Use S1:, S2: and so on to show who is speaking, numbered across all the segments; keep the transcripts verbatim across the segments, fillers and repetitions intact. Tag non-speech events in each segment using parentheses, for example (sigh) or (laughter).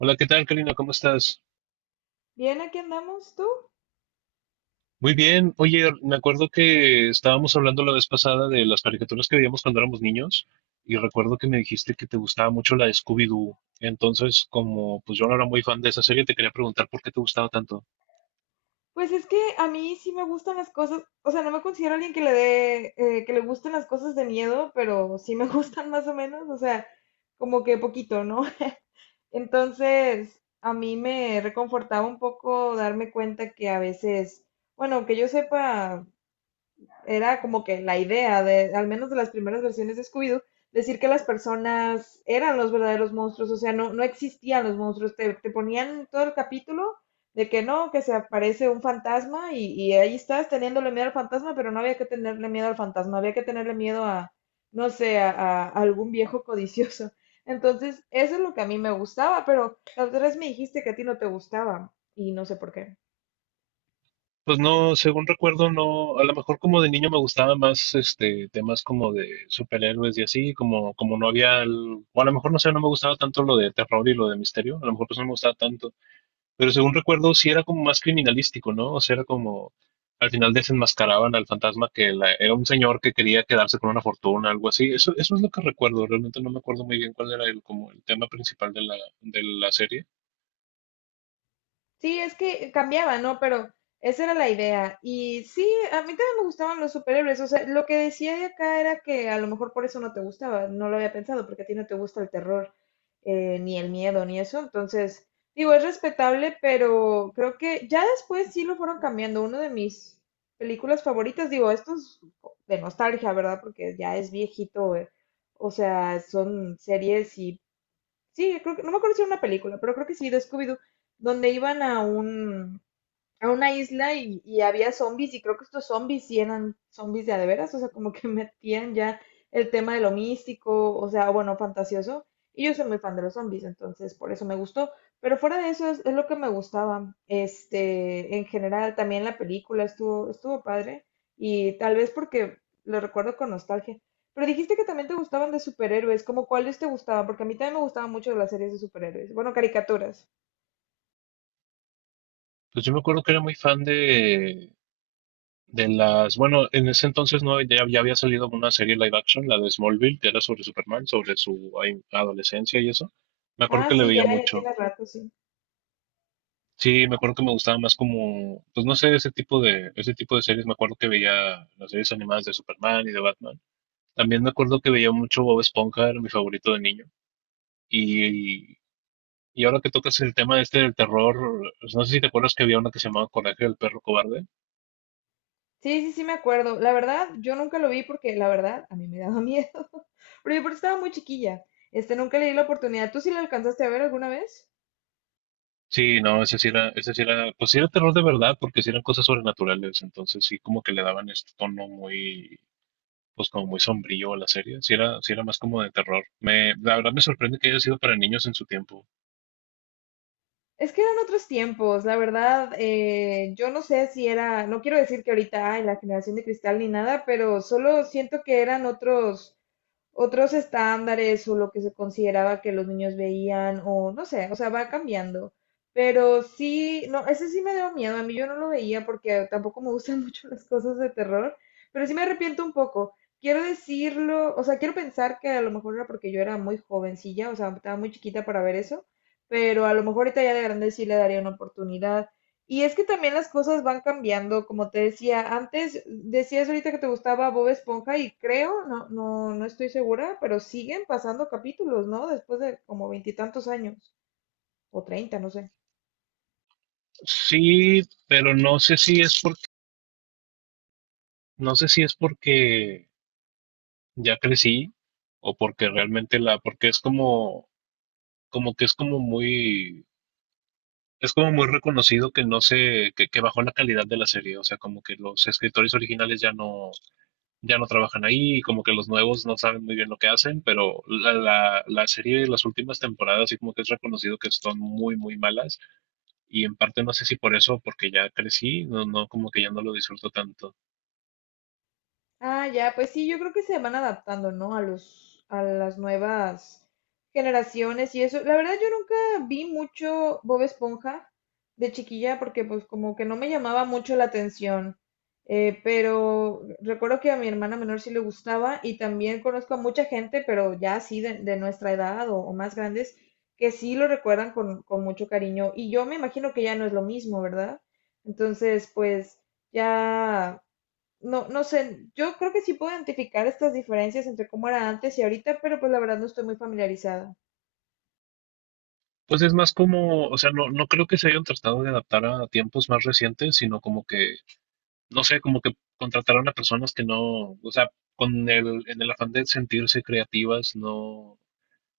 S1: Hola, ¿qué tal, Karina? ¿Cómo estás?
S2: Bien, aquí andamos, ¿tú?
S1: Muy bien. Oye, me acuerdo que estábamos hablando la vez pasada de las caricaturas que veíamos cuando éramos niños y recuerdo que me dijiste que te gustaba mucho la de Scooby-Doo. Entonces, como pues yo no era muy fan de esa serie, te quería preguntar por qué te gustaba tanto.
S2: Pues es que a mí sí me gustan las cosas, o sea, no me considero alguien que le dé, eh, que le gusten las cosas de miedo, pero sí me (laughs) gustan más o menos, o sea, como que poquito, ¿no? (laughs) Entonces, a mí me reconfortaba un poco darme cuenta que a veces, bueno, que yo sepa, era como que la idea de, al menos de las primeras versiones de Scooby-Doo, decir que las personas eran los verdaderos monstruos, o sea, no, no existían los monstruos, te, te ponían todo el capítulo de que no, que se aparece un fantasma y, y ahí estás teniéndole miedo al fantasma, pero no había que tenerle miedo al fantasma, había que tenerle miedo a, no sé, a, a algún viejo (laughs) codicioso. Entonces, eso es lo que a mí me gustaba, pero la otra vez me dijiste que a ti no te gustaba y no sé por qué.
S1: Pues no, según recuerdo, no, a lo mejor como de niño me gustaba más este temas como de superhéroes y así, como como no había, el- o a lo mejor no sé, no me gustaba tanto lo de terror y lo de misterio, a lo mejor pues no me gustaba tanto. Pero según recuerdo, sí era como más criminalístico, ¿no? O sea, era como, al final desenmascaraban al fantasma que la- era un señor que quería quedarse con una fortuna, algo así. Eso, eso es lo que recuerdo. Realmente no me acuerdo muy bien cuál era el, como el tema principal de la, de la serie.
S2: Sí, es que cambiaba, ¿no? Pero esa era la idea. Y sí, a mí también me gustaban los superhéroes. O sea, lo que decía de acá era que a lo mejor por eso no te gustaba. No lo había pensado, porque a ti no te gusta el terror, eh, ni el miedo, ni eso. Entonces, digo, es respetable, pero creo que ya después sí lo fueron cambiando. Uno de mis películas favoritas, digo, esto es de nostalgia, ¿verdad? Porque ya es viejito. eh, O sea, son series y sí, creo que, no me acuerdo si era una película, pero creo que sí, de Scooby-Doo, donde iban a un, a una isla y, y había zombies y creo que estos zombies sí eran zombies de a de veras, o sea, como que (laughs) metían ya el tema de lo místico, o sea, bueno, fantasioso. Y yo soy muy fan de los zombies, entonces por eso me gustó. Pero fuera de eso es, es lo que me gustaba. Este, en general, también la película estuvo, estuvo padre y tal vez porque lo recuerdo con nostalgia. Pero dijiste que también te gustaban de superhéroes, ¿como cuáles te gustaban? Porque a mí también me gustaban mucho las series de superhéroes. Bueno, caricaturas.
S1: Pues yo me acuerdo que era muy fan de, de las, bueno, en ese entonces no, ya, ya había salido una serie live action, la de Smallville, que era sobre Superman, sobre su ay, adolescencia y eso. Me acuerdo
S2: Ah,
S1: que le
S2: sí, ya,
S1: veía
S2: ya
S1: mucho.
S2: tienes rato, sí.
S1: Sí, me acuerdo que me gustaba más como, pues no sé, ese tipo de, ese tipo de series. Me acuerdo que veía las series animadas de Superman y de Batman. También me acuerdo que veía mucho Bob Esponja, era mi favorito de niño. Y, y ahora que tocas el tema este del terror, pues, no sé si te acuerdas que había una que se llamaba Coraje del perro cobarde.
S2: Sí, sí, sí me acuerdo. La verdad, yo nunca lo vi porque la verdad a mí me daba miedo. (laughs) Pero yo porque estaba muy chiquilla. Este, nunca le di la oportunidad. ¿Tú sí lo alcanzaste a ver alguna vez?
S1: Sí, no, ese sí era, ese sí era, pues sí era terror de verdad, porque sí eran cosas sobrenaturales. Entonces sí como que le daban este tono muy, pues como muy sombrío a la serie. Sí era, sí era más como de terror. Me, la verdad me sorprende que haya sido para niños en su tiempo.
S2: Es que eran otros tiempos, la verdad. eh, yo no sé si era, no quiero decir que ahorita hay la generación de cristal ni nada, pero solo siento que eran otros, otros estándares o lo que se consideraba que los niños veían o no sé, o sea, va cambiando. Pero sí, no, ese sí me dio miedo. A mí yo no lo veía porque tampoco me gustan (laughs) mucho las cosas de terror, pero sí me arrepiento un poco. Quiero decirlo, o sea, quiero pensar que a lo mejor era porque yo era muy jovencilla, o sea, estaba muy chiquita para ver eso, pero a lo mejor ahorita ya de grande sí le daría una oportunidad. Y es que también las cosas van cambiando, como te decía, antes decías ahorita que te gustaba Bob Esponja y creo, no, no, no estoy segura, pero siguen pasando capítulos, ¿no? Después de como veintitantos años, o treinta, no sé.
S1: Sí, pero no sé si es porque, no sé si es porque ya crecí o porque realmente la, porque es como, como que es como muy, es como muy reconocido que no se, que, que bajó la calidad de la serie, o sea, como que los escritores originales ya no, ya no trabajan ahí, y como que los nuevos no saben muy bien lo que hacen, pero la, la, la serie de las últimas temporadas, así como que es reconocido que son muy, muy malas, y en parte no sé si por eso, porque ya crecí, no, no, como que ya no lo disfruto tanto.
S2: Ah, ya, pues sí, yo creo que se van adaptando, ¿no? A los, a las nuevas generaciones y eso. La verdad, yo nunca vi mucho Bob Esponja de chiquilla porque pues como que no me llamaba mucho la atención. Eh, pero recuerdo que a mi hermana menor sí le gustaba y también conozco a mucha gente, pero ya así de, de, nuestra edad o, o más grandes, que sí lo recuerdan con, con mucho cariño. Y yo me imagino que ya no es lo mismo, ¿verdad? Entonces, pues ya no, no sé, yo creo que sí puedo identificar estas diferencias entre cómo era antes y ahorita, pero pues la verdad no estoy muy familiarizada.
S1: Pues es más como, o sea, no, no creo que se hayan tratado de adaptar a tiempos más recientes, sino como que, no sé, como que contrataron a personas que no, o sea, con el, en el afán de sentirse creativas, no,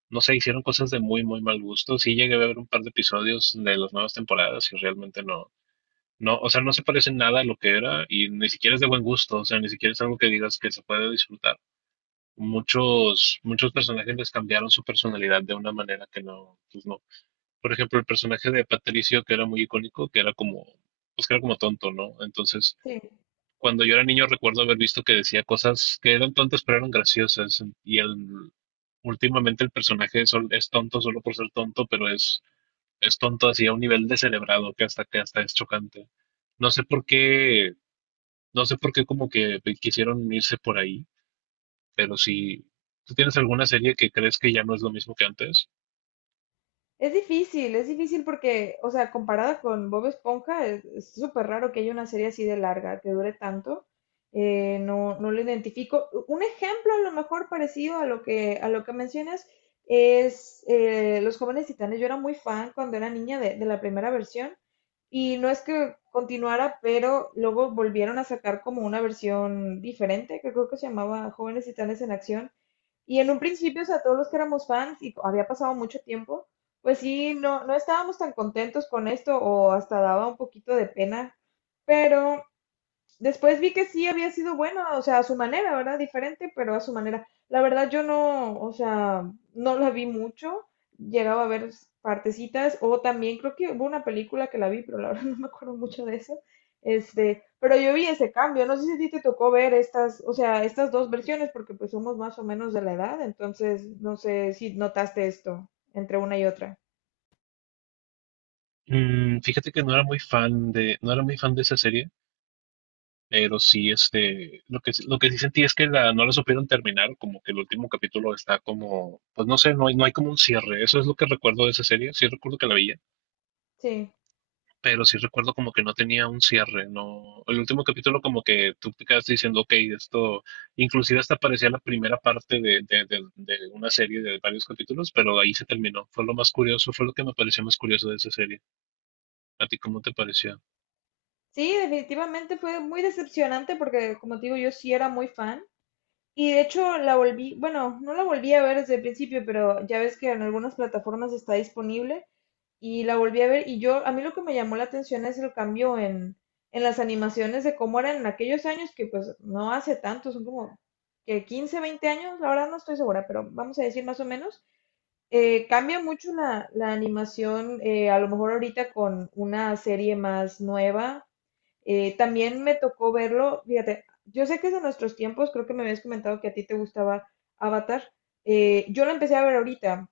S1: no sé, hicieron cosas de muy, muy mal gusto. Sí llegué a ver un par de episodios de las nuevas temporadas y realmente no, no, o sea, no se parece nada a lo que era y ni siquiera es de buen gusto, o sea, ni siquiera es algo que digas que se puede disfrutar. Muchos, muchos personajes les cambiaron su personalidad de una manera que no, pues no, por ejemplo, el personaje de Patricio, que era muy icónico, que era como, pues que era como tonto, ¿no? Entonces,
S2: Sí.
S1: cuando yo era niño recuerdo haber visto que decía cosas que eran tontas pero eran graciosas. Y el, últimamente el personaje es, es tonto solo por ser tonto, pero es, es tonto así a un nivel descerebrado que hasta, que hasta es chocante. No sé por qué, no sé por qué como que quisieron irse por ahí, pero si ¿tú tienes alguna serie que crees que ya no es lo mismo que antes?
S2: Es difícil, es difícil porque, o sea, comparada con Bob Esponja, es es súper raro que haya una serie así de larga, que dure tanto. Eh, no, no lo identifico. Un ejemplo a lo mejor parecido a lo que, a lo que, mencionas es eh, Los Jóvenes Titanes. Yo era muy fan cuando era niña de, de la primera versión y no es que continuara, pero luego volvieron a sacar como una versión diferente, que creo que se llamaba Jóvenes Titanes en Acción. Y en un principio, o sea, todos los que éramos fans y había pasado mucho tiempo, pues sí, no, no estábamos tan contentos con esto o hasta daba un poquito de pena, pero después vi que sí había sido buena, o sea, a su manera, ¿verdad? Diferente, pero a su manera. La verdad yo no, o sea, no la vi mucho, llegaba a ver partecitas, o también creo que hubo una película que la vi, pero la verdad (laughs) no me acuerdo mucho de eso. Este, pero yo vi ese cambio, no sé si a ti te tocó ver estas, o sea, estas dos versiones, porque pues somos más o menos de la edad, entonces no sé si notaste esto entre una y otra.
S1: Mm, fíjate que no era muy fan de, no era muy fan de esa serie. Pero sí, este, lo que, sí, lo que sí sentí es que la, no la supieron terminar, como que el último capítulo está como, pues no sé, no hay, no hay como un cierre, eso es lo que recuerdo de esa serie, sí recuerdo que la veía,
S2: Sí.
S1: pero sí recuerdo como que no tenía un cierre, no, el último capítulo como que tú te quedas diciendo, ok, esto, inclusive hasta parecía la primera parte de, de, de- de una serie de varios capítulos, pero ahí se terminó, fue lo más curioso, fue lo que me pareció más curioso de esa serie, ¿a ti cómo te pareció?
S2: Sí, definitivamente fue muy decepcionante porque, como te digo, yo sí era muy fan. Y de hecho la volví, bueno, no la volví a ver desde el principio, pero ya ves que en algunas plataformas está disponible y la volví a ver y yo, a mí lo que me llamó la atención es el cambio en, en, las animaciones de cómo eran en aquellos años, que pues no hace tanto, son como que quince veinte años, la verdad no estoy segura, pero vamos a decir más o menos. Eh, cambia mucho la, la animación, eh, a lo mejor ahorita con una serie más nueva, eh, también me tocó verlo, fíjate, yo sé que es de nuestros tiempos, creo que me habías comentado que a ti te gustaba Avatar. Eh, yo lo empecé a ver ahorita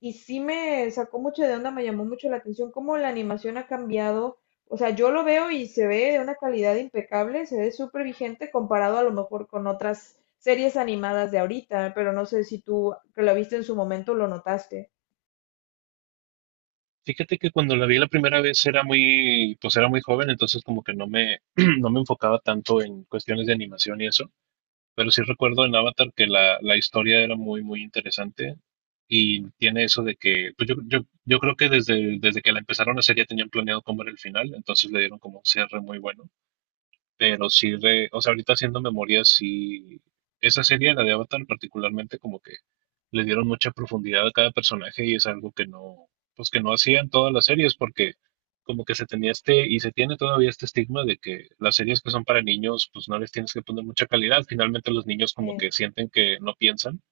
S2: y sí me sacó mucho de onda, me llamó mucho la atención cómo la animación ha cambiado. O sea, yo lo veo y se ve de una calidad impecable, se ve súper vigente comparado a lo mejor con otras series animadas de ahorita, pero no sé si tú que lo viste en su momento lo notaste.
S1: Fíjate que cuando la vi la primera vez era muy, pues era muy joven, entonces como que no me, (clears throat) no me enfocaba tanto en cuestiones de animación y eso, pero sí recuerdo en Avatar que la, la historia era muy, muy interesante y tiene eso de que, pues yo, yo, yo creo que desde, desde que la empezaron a hacer ya tenían planeado cómo era el final, entonces le dieron como un cierre muy bueno. Pero sí, re- o sea, ahorita haciendo memoria, sí, esa serie, la de Avatar, particularmente, como que le dieron mucha profundidad a cada personaje y es algo que no, pues que no hacían todas las series, porque como que se tenía este, y se tiene todavía este estigma de que las series que son para niños, pues no les tienes que poner mucha calidad. Finalmente los niños como que sienten que no piensan,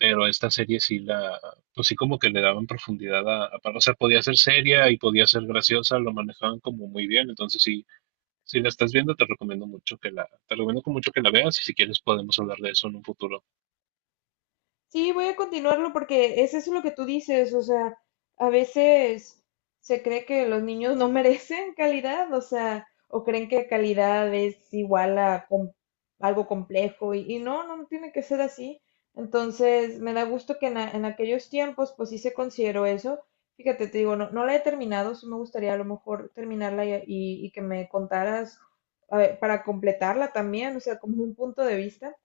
S1: pero a esta serie sí la, pues sí como que le daban profundidad a, a- o sea, podía ser seria y podía ser graciosa, lo manejaban como muy bien, entonces sí si la estás viendo, te recomiendo mucho que la, te recomiendo con mucho que la veas y si quieres podemos hablar de eso en un futuro.
S2: Sí, voy a continuarlo porque es eso lo que tú dices, o sea, a veces se cree que los niños no (laughs) merecen calidad, o sea, o creen que calidad es igual a com- algo complejo y, y no, no no tiene que ser así. Entonces, me da gusto que en, a- en aquellos tiempos, pues sí se consideró eso. Fíjate, te digo, no, no la he terminado, sí me gustaría a lo mejor terminarla y, y- y que me contaras, a ver, para completarla también, o sea, como un punto de vista.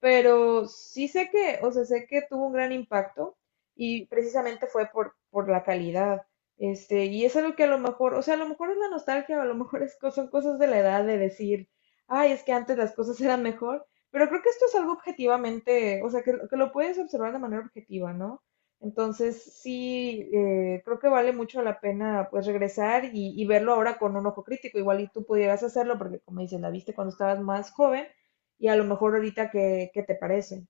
S2: Pero sí sé que, o sea, sé que tuvo un gran impacto y precisamente fue por, por, la calidad. Este, y es algo que a lo mejor, o sea, a lo mejor es la nostalgia, o a lo mejor es, co- son cosas de la edad de decir, ay, es que antes las cosas (laughs) eran mejor, pero creo que esto es algo objetivamente, o sea, que, que lo puedes observar de manera objetiva, ¿no? Entonces, sí, eh, creo que vale mucho la pena, pues, regresar y, y verlo ahora con un ojo crítico, igual y tú pudieras hacerlo, porque como dices, la viste cuando estabas más joven, y a lo mejor ahorita qué, qué te parece.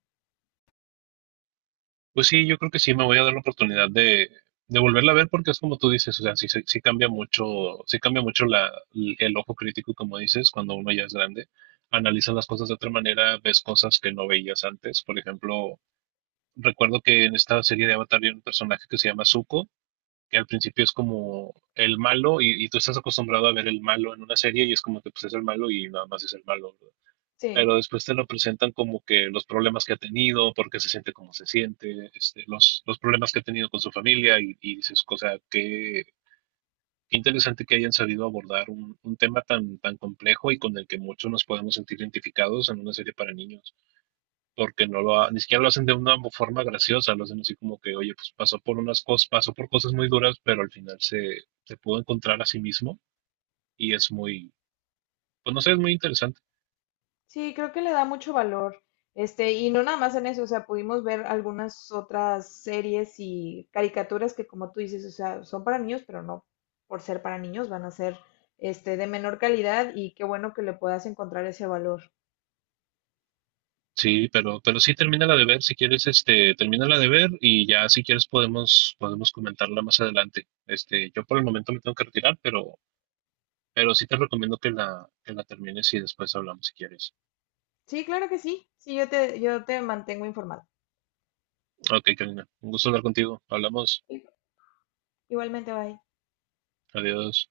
S1: Pues sí, yo creo que sí me voy a dar la oportunidad de, de volverla a ver porque es como tú dices, o sea, sí, sí, sí cambia mucho, sí cambia mucho la, el ojo crítico, como dices, cuando uno ya es grande, analiza las cosas de otra manera, ves cosas que no veías antes. Por ejemplo, recuerdo que en esta serie de Avatar hay un personaje que se llama Zuko, que al principio es como el malo y, y tú estás acostumbrado a ver el malo en una serie y es como que pues es el malo y nada más es el malo,
S2: Sí,
S1: pero después te lo presentan como que los problemas que ha tenido, por qué se siente como se siente, este, los, los problemas que ha tenido con su familia y, y dices, o sea, qué, qué interesante que hayan sabido abordar un, un tema tan, tan complejo y con el que muchos nos podemos sentir identificados en una serie para niños, porque no lo ha- ni siquiera lo hacen de una forma graciosa, lo hacen así como que, oye, pues pasó por unas cosas, pasó por cosas muy duras, pero al final se, se pudo encontrar a sí mismo y es muy, pues no sé, es muy interesante.
S2: sí, creo que le da mucho valor. Este, y no nada más en eso, o sea, pudimos ver algunas otras series y caricaturas que como tú dices, o sea, son para niños, pero no por ser para niños, van a ser este de menor calidad y qué bueno que le puedas encontrar ese valor.
S1: Sí, pero, pero sí termínala de ver, si quieres, este, termínala de ver y ya si quieres podemos, podemos comentarla más adelante. Este, yo por el momento me tengo que retirar, pero, pero sí te recomiendo que la, que la termines y después hablamos si quieres.
S2: Sí, claro que sí. Sí, yo te, yo te mantengo informado.
S1: Ok, Karina, un gusto hablar contigo. Hablamos.
S2: Igualmente, bye.
S1: Adiós.